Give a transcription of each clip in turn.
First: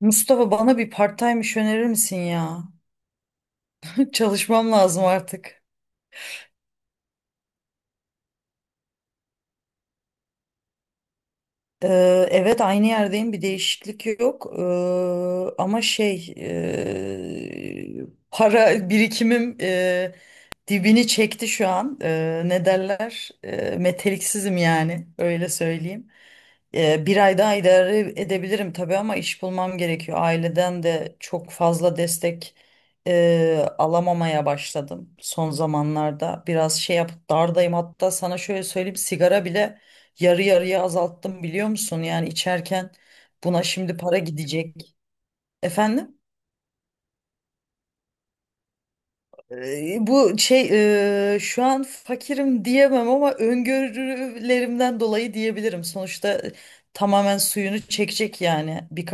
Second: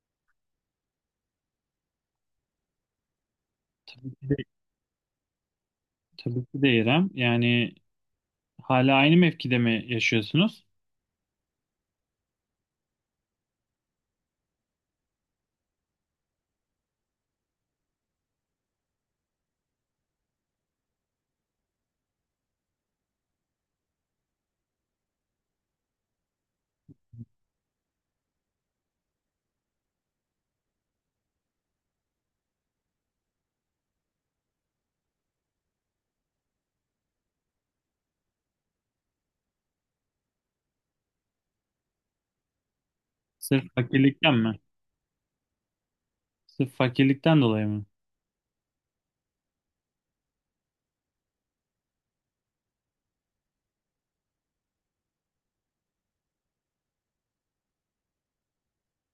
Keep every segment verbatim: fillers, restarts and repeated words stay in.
Mustafa bana bir part-time iş önerir misin ya? Tabii ki de, Çalışmam lazım artık. tabii ki de İrem. Yani hala aynı mevkide mi yaşıyorsunuz? Ee, evet aynı yerdeyim, bir değişiklik yok. Ee, ama şey ee, Para birikimim ee, dibini çekti şu an. Ee, ne derler? Ee, meteliksizim yani, öyle söyleyeyim. Ee, bir ay daha idare edebilirim tabii, ama iş bulmam gerekiyor. Aileden de çok fazla destek e, alamamaya başladım son zamanlarda. Biraz şey yap dardayım, hatta sana şöyle söyleyeyim, sigara bile yarı yarıya azalttım, biliyor musun? Yani içerken buna Sırf şimdi para fakirlikten mi? gidecek. Efendim? Sırf fakirlikten dolayı mı? Ee, Bu şey eee, şu an fakirim diyemem, ama öngörülerimden dolayı diyebilirim. Sonuçta e, tamamen suyunu çekecek yani. Bir,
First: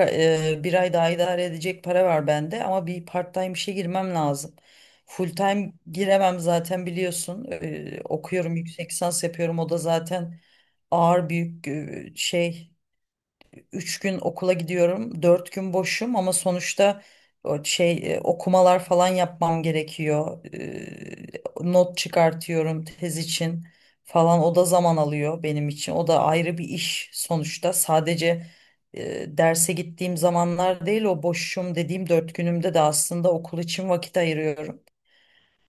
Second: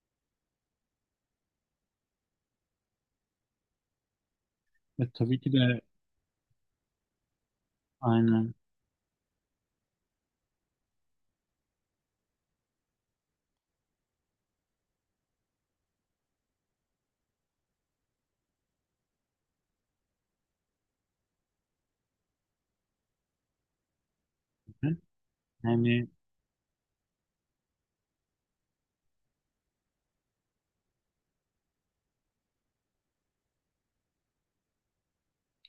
Bir ay daha idare edecek para var bende, ama bir part-time işe girmem lazım. E, Full tabii ki time de, giremem zaten, biliyorsun. Ee, aynen. Okuyorum, yüksek lisans yapıyorum, o da zaten ağır, büyük e, şey üç gün okula gidiyorum, dört gün boşum, ama sonuçta o şey e, okumalar falan yapmam gerekiyor. E, not çıkartıyorum tez için falan, o da zaman alıyor benim için. O Yani da ayrı bir iş sonuçta. Sadece e, derse gittiğim zamanlar değil, o boşum dediğim dört günümde de aslında okul için vakit ayırıyorum.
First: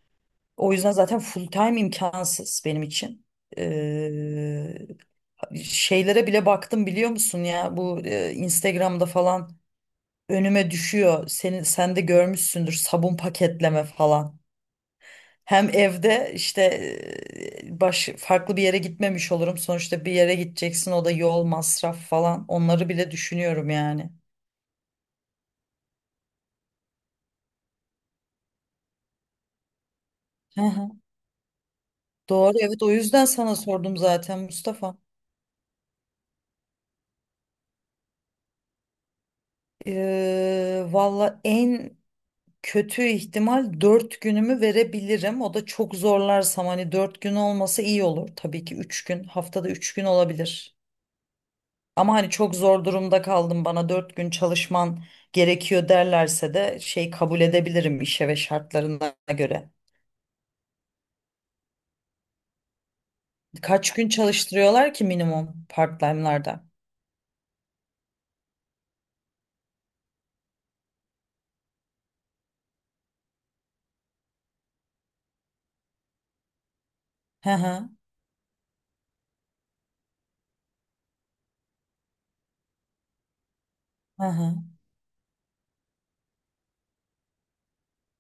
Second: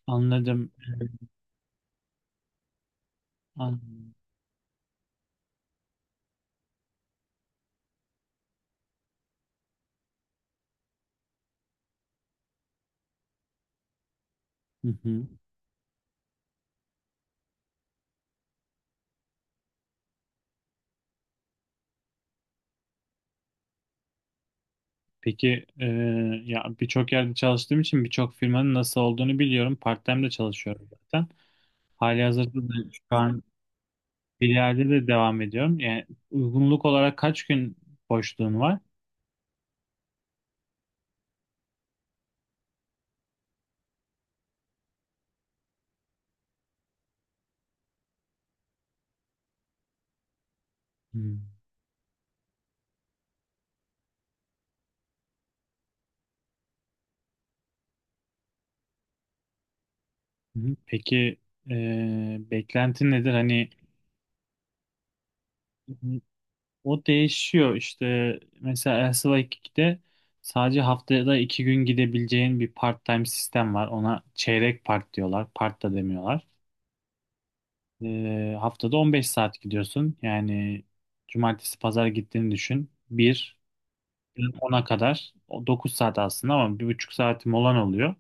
anladım. O yüzden zaten E, full time imkansız benim için. anladım. Şeylere bile baktım, biliyor musun ya, bu e, Instagram'da falan önüme düşüyor. Senin sen de görmüşsündür, sabun paketleme falan. Hı hı. Hem evde işte e, baş farklı bir yere gitmemiş olurum. Sonuçta bir yere gideceksin, o da yol masraf falan. Onları bile düşünüyorum yani. Peki, e, ya birçok yerde çalıştığım için birçok firmanın nasıl olduğunu biliyorum. Part-time de Hı çalışıyorum hı. zaten. Doğru, Halihazırda da evet, o şu yüzden an sana sordum zaten bir yerde Mustafa. de devam ediyorum. Yani, uygunluk olarak kaç gün boşluğun var? Ee, valla en kötü ihtimal dört günümü verebilirim. O da çok zorlarsam, hani dört gün olması iyi olur. Tabii ki üç gün, haftada üç gün olabilir. Hı. Ama hani çok zor durumda kaldım, bana dört gün çalışman gerekiyor derlerse de şey, kabul edebilirim işe ve şartlarına göre. Hı hı. Peki, eee beklentin nedir? Hani Kaç gün çalıştırıyorlar ki minimum part-time'larda? o değişiyor işte, mesela Elsa ikide sadece haftada iki gün gidebileceğin bir part-time sistem var. Ona çeyrek part diyorlar. Part da demiyorlar. Hı hı, Eee, haftada on beş saat gidiyorsun. Yani cumartesi pazar gittiğini düşün. Bir hı hı, ona kadar, o dokuz saat aslında ama bir buçuk saat molan oluyor.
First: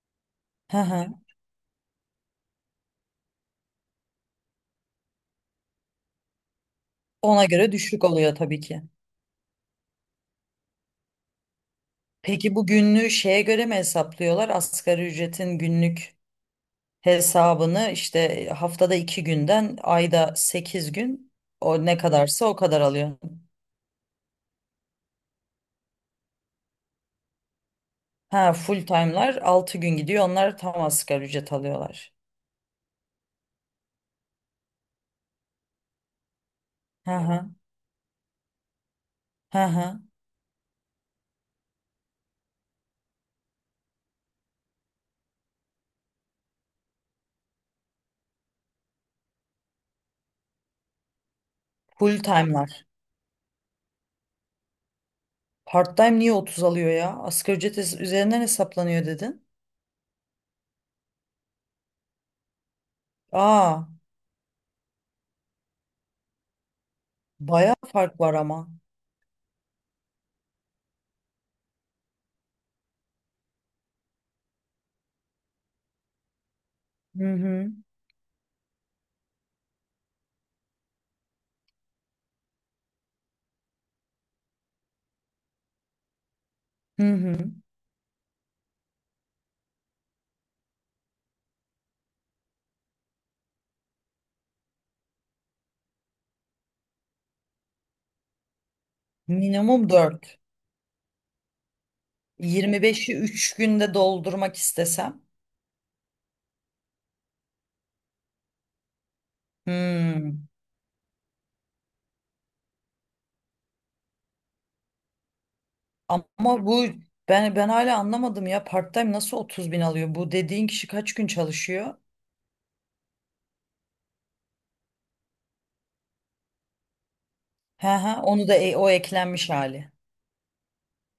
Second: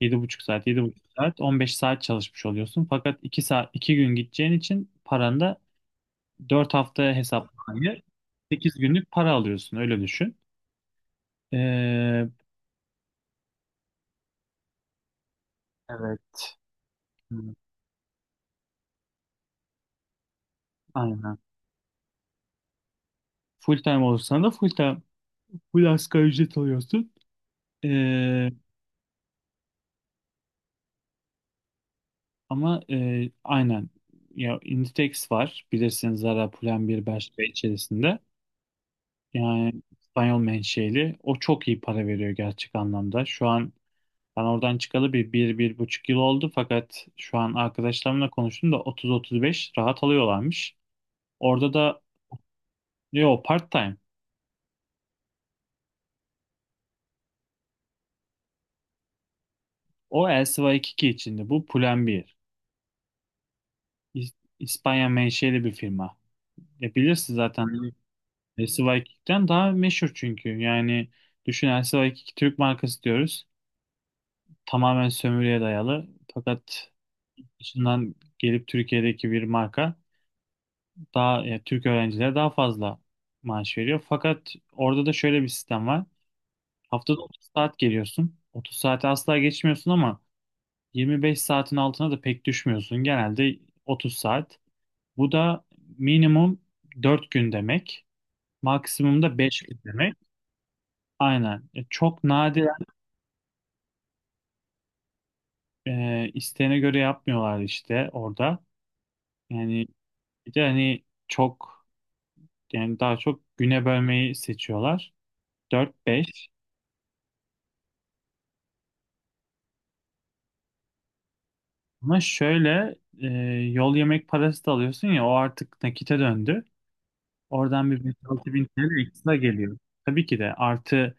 Yedi buçuk saat, hı yedi buçuk hı. saat, on beş saat çalışmış oluyorsun. Fakat iki saat, iki gün gideceğin için paran da dört haftaya Ona göre hesaplanıyor. düşük oluyor tabii sekiz ki. günlük para alıyorsun, öyle düşün. Ee, Peki bu günlüğü şeye göre mi hesaplıyorlar? Asgari ücretin günlük evet. Evet, hesabını işte, haftada iki günden ayda sekiz gün, aynen. o ne kadarsa o kadar alıyor. Full time olursan da full time, full asgari ücret alıyorsun. Ha, Ee, full time'lar altı gün gidiyor. Onlar tam asgari ücret alıyorlar. ama e, aynen. Ya Inditex var. Bilirsiniz, Zara, Pull&Bear, Hı Bershka hı. içerisinde. Hı Yani hı. İspanyol menşeli. O çok iyi para veriyor gerçek anlamda. Şu an ben oradan çıkalı bir, bir, bir buçuk yıl oldu. Fakat şu an arkadaşlarımla konuştum da otuz otuz beş rahat alıyorlarmış. Orada da. Full time'lar. Yo, part-time. Part time niye otuz alıyor ya? Asgari ücret es- üzerinden hesaplanıyor dedin. O El Sıva yirmi iki içinde. Bu Pull&Bear. Aa, İs- İspanya menşeli bir firma. E bilirsin zaten, bayağı fark var El ama. Sıva yirmi ikiden daha meşhur çünkü. Yani düşün, El Sıva yirmi iki Türk markası diyoruz. Tamamen sömürüye dayalı. Fakat Hı hı. dışından gelip Türkiye'deki bir marka daha ya Türk öğrencilere daha fazla maaş veriyor. Fakat orada da şöyle bir sistem var. Hı Haftada hı. otuz saat geliyorsun. otuz saati asla geçmiyorsun ama yirmi beş saatin altına da pek düşmüyorsun. Genelde otuz saat. Bu da minimum dört gün demek. Maksimum da beş gün Minimum demek. dört. Aynen. E, Çok nadiren, yirmi beşi üç günde doldurmak istesem. e, isteğine göre yapmıyorlar işte orada. Yani Hmm. bir de, hani, çok yani daha çok güne bölmeyi seçiyorlar. dört beş. Ama bu ben ben hala anlamadım ya, part-time nasıl otuz bin alıyor? Bu dediğin kişi kaç gün çalışıyor? Ama şöyle, e, yol yemek parası da alıyorsun ya, o artık nakite döndü. Oradan Ha bir ha, onu beş altı da bin e- o T L ekstra eklenmiş geliyor. hali. Tabii ki de, artı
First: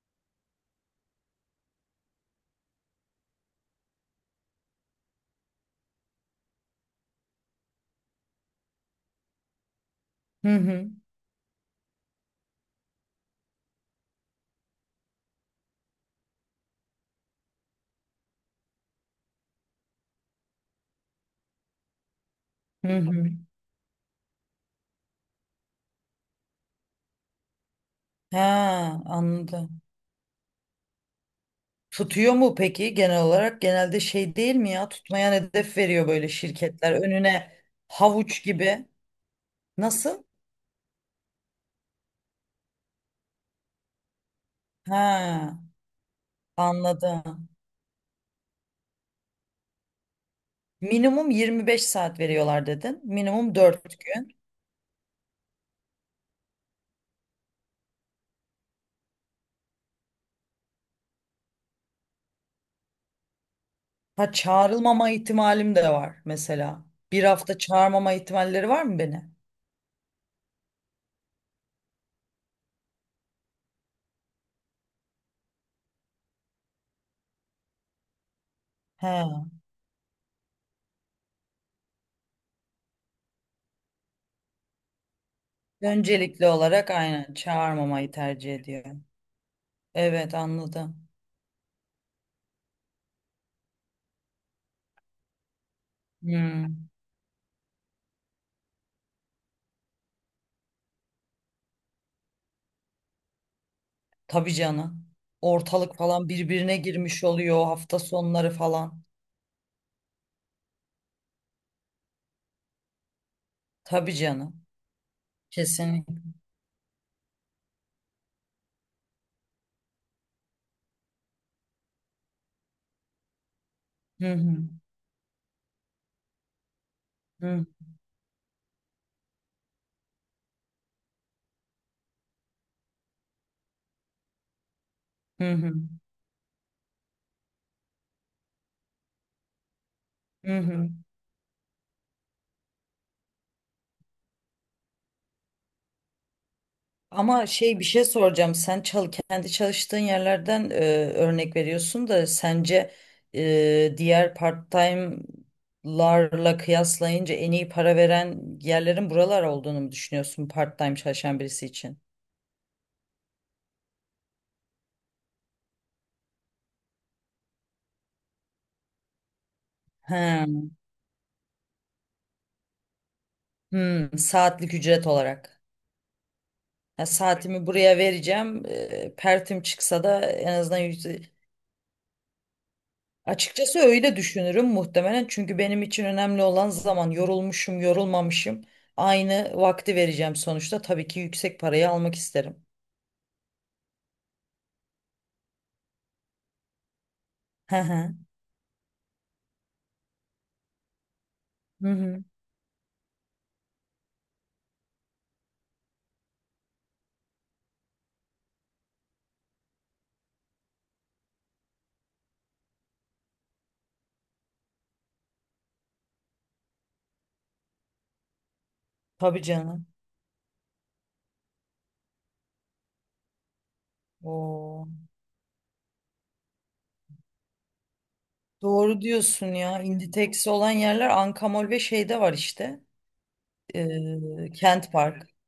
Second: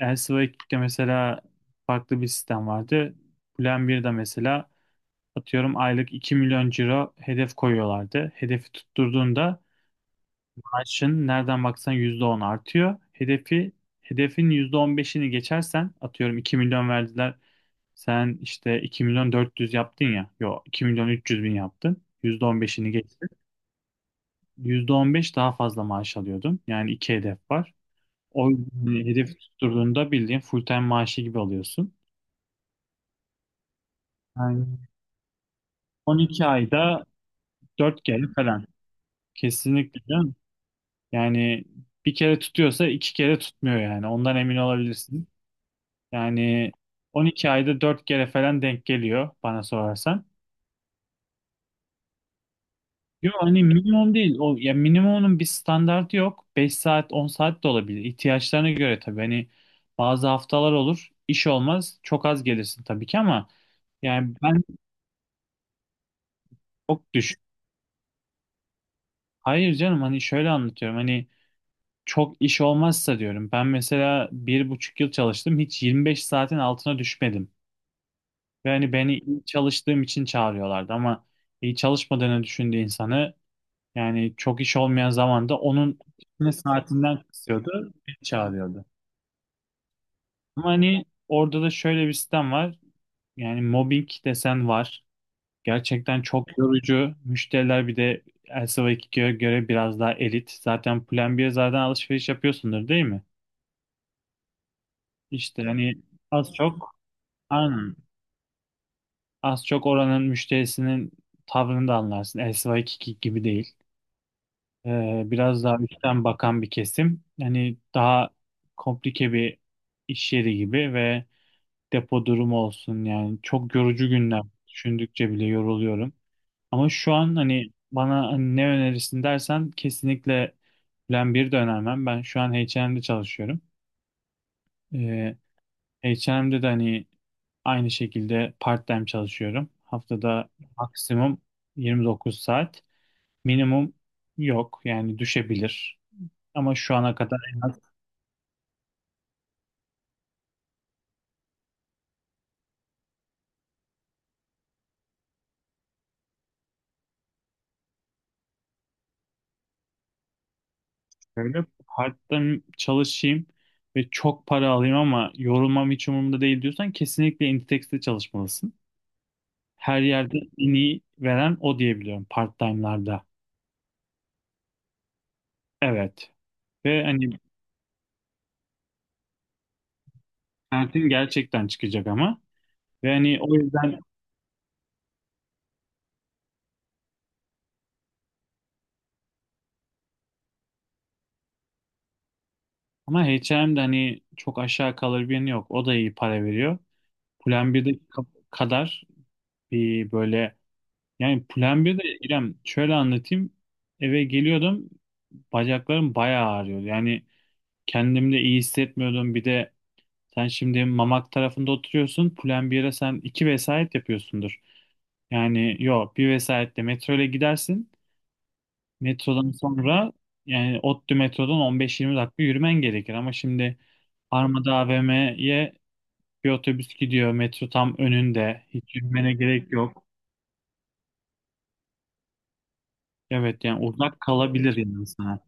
Elsevier ikide mesela farklı bir sistem vardı. Plan birde mesela, atıyorum, aylık iki milyon ciro hedef koyuyorlardı. Hedefi tutturduğunda Hı hı. maaşın nereden baksan yüzde on artıyor. Hedefi hedefin yüzde on beşini geçersen, atıyorum iki milyon verdiler. Sen işte iki milyon dört yüz yaptın ya. Yok, iki milyon üç yüz bin yaptın. Hı yüzde on beşini geçtin. hı. Yüzde on beş daha fazla maaş alıyordun. Yani iki hedef var. O Ha, yüzden hedefi anladım. tutturduğunda bildiğin full time maaşı gibi alıyorsun. Tutuyor mu peki genel olarak? Genelde şey değil mi ya, tutmayan hedef veriyor böyle on iki şirketler ayda önüne, dört kere havuç falan. gibi. Kesinlikle Nasıl? canım. Yani bir kere tutuyorsa iki kere tutmuyor yani. Ondan emin olabilirsin. Ha, Yani anladım. on iki ayda dört kere falan denk geliyor bana sorarsan. Minimum yirmi beş saat veriyorlar dedin. Yok, Minimum hani dört minimum değil. gün. O, ya, minimumun bir standartı yok. Beş saat, on saat de olabilir. İhtiyaçlarına göre tabii. Hani bazı haftalar olur, iş olmaz. Çok az gelirsin tabii ki, ama Ha, yani ben çağrılmama ihtimalim de var mesela. çok Bir düşük. hafta çağırmama ihtimalleri var mı beni? Hayır canım, hani şöyle anlatıyorum. Hani çok iş olmazsa diyorum. Ben mesela bir buçuk yıl çalıştım. Hiç yirmi beş saatin altına düşmedim. Ve hani beni iyi He. çalıştığım için çağırıyorlardı, ama iyi çalışmadığını düşündüğü insanı, yani çok iş olmayan zamanda onun Öncelikli ne olarak saatinden aynen kısıyordu, çağırmamayı beni tercih çağırıyordu. ediyorum. Evet, Ama hani anladım. orada da şöyle bir sistem var. Yani mobbing desen var. Gerçekten çok Hmm. yorucu. Müşteriler bir de Elsevier ikiye göre biraz daha elit. Zaten Plan B'ye zaten alışveriş yapıyorsundur değil mi? Tabii canım. İşte Ortalık hani, falan az birbirine çok, girmiş oluyor aynen. hafta sonları falan. Az çok oranın müşterisinin tavrını da anlarsın. Elsivaki gibi değil. Tabii canım. Ee, biraz daha Kesinlikle. üstten bakan bir kesim. Hani daha komplike bir iş yeri gibi, ve depo durumu olsun, yani çok yorucu Hı günler. hı. Düşündükçe bile yoruluyorum. Ama şu an Hı hı. hani bana hani ne önerirsin dersen, kesinlikle Plan bir de önermem. Ben şu an H ve M'de çalışıyorum. Ee, Hı hı. H ve M'de de hani aynı şekilde part-time çalışıyorum. Haftada Hı hı. maksimum yirmi dokuz saat. Minimum yok, yani düşebilir. Ama şu ana kadar Ama en şey, az, bir şey soracağım. Sen çal kendi çalıştığın yerlerden e, örnek veriyorsun da, sence e, diğer part-time'larla kıyaslayınca en iyi para veren yerlerin buralar olduğunu mu düşünüyorsun part-time çalışan şöyle birisi için? part-time çalışayım ve çok para alayım ama yorulmam hiç umurumda değil diyorsan, kesinlikle Inditex'te çalışmalısın. Her yerde He. en iyi veren o diyebiliyorum part-time'larda. Hmm, saatlik ücret olarak. Evet. Ve Ya, hani saatimi buraya vereceğim. E, pertim çıksa da en azından. sertin gerçekten çıkacak ama. Ve hani o Açıkçası yüzden, öyle düşünürüm muhtemelen, çünkü benim için önemli olan zaman, yorulmuşum yorulmamışım aynı vakti vereceğim sonuçta, tabii ki yüksek parayı almak isterim. ama H ve M'de hani çok aşağı kalır bir yanı yok. O da iyi para veriyor. Plan Hı birde hı. ka- kadar bir böyle, yani Plan Hı birde hı. İrem, şöyle anlatayım. Eve geliyordum, bacaklarım bayağı ağrıyordu. Yani kendimde iyi hissetmiyordum. Bir de sen şimdi Mamak tarafında oturuyorsun. Plan bire sen iki vesayet yapıyorsundur. Yani yok, bir vesayetle metro ile gidersin. Tabii Metrodan canım. sonra, yani ODTÜ metrodan on beş yirmi dakika yürümen gerekir. Ama şimdi Armada Oo. A V M'ye bir otobüs gidiyor. Metro tam önünde. Hiç Doğru yürümene diyorsun gerek ya, yok. Inditex olan yerler Ankamol ve şeyde var işte, Evet, yani uzak ee, kalabilir Kent yani Park. sana.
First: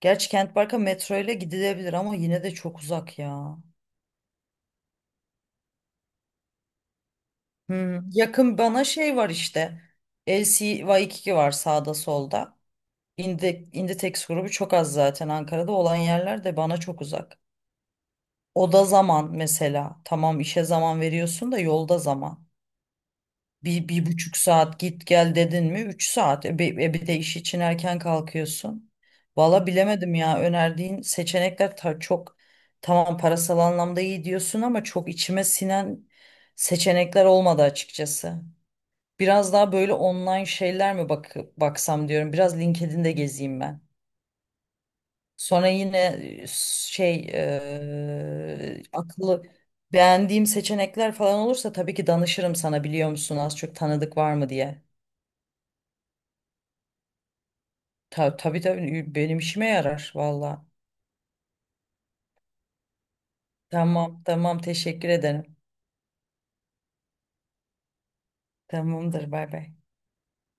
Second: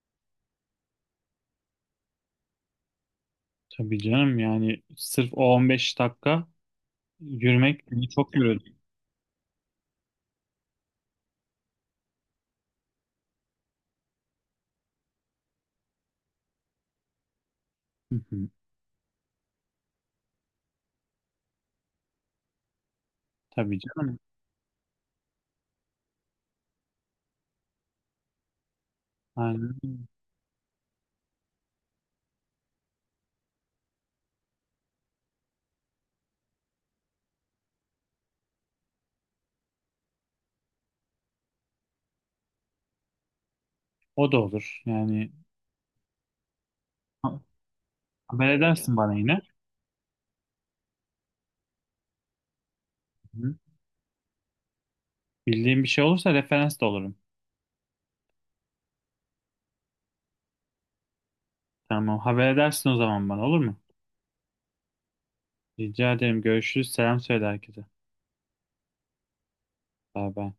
Gerçi Kent Park'a metro ile gidilebilir ama yine de çok uzak ya. Tabii canım, yani sırf o on beş dakika yürümek Hı. beni çok Yakın yürüdü. bana şey var işte, L C Y iki var sağda solda. İndi, İnditex grubu çok az zaten, Ankara'da olan yerler de bana çok uzak. Hı hı. Oda zaman mesela. Tamam işe zaman veriyorsun da yolda zaman. Tabii Bir, bir canım. buçuk saat git gel dedin mi? Üç saat. E, bir, e, bir de iş için erken kalkıyorsun. Valla Yani bilemedim ya, önerdiğin seçenekler ta- çok, tamam parasal anlamda iyi diyorsun ama çok içime sinen seçenekler olmadı açıkçası. Biraz daha böyle online şeyler mi bak baksam diyorum. Biraz LinkedIn'de gezeyim ben. o da olur. Yani Sonra yine e, şey ha- haber e, edersin bana yine. akıllı beğendiğim seçenekler falan olursa tabii ki danışırım sana, biliyor musun, Hı hı. az çok tanıdık var mı diye. Bildiğin bir şey olursa referans da olurum. Ta, tabii tabii, benim işime yarar valla. Tamam, haber edersin o zaman bana, olur mu? Tamam tamam, teşekkür ederim. Rica ederim, görüşürüz. Selam söyle herkese. Tamamdır, bay bay. Bay bay.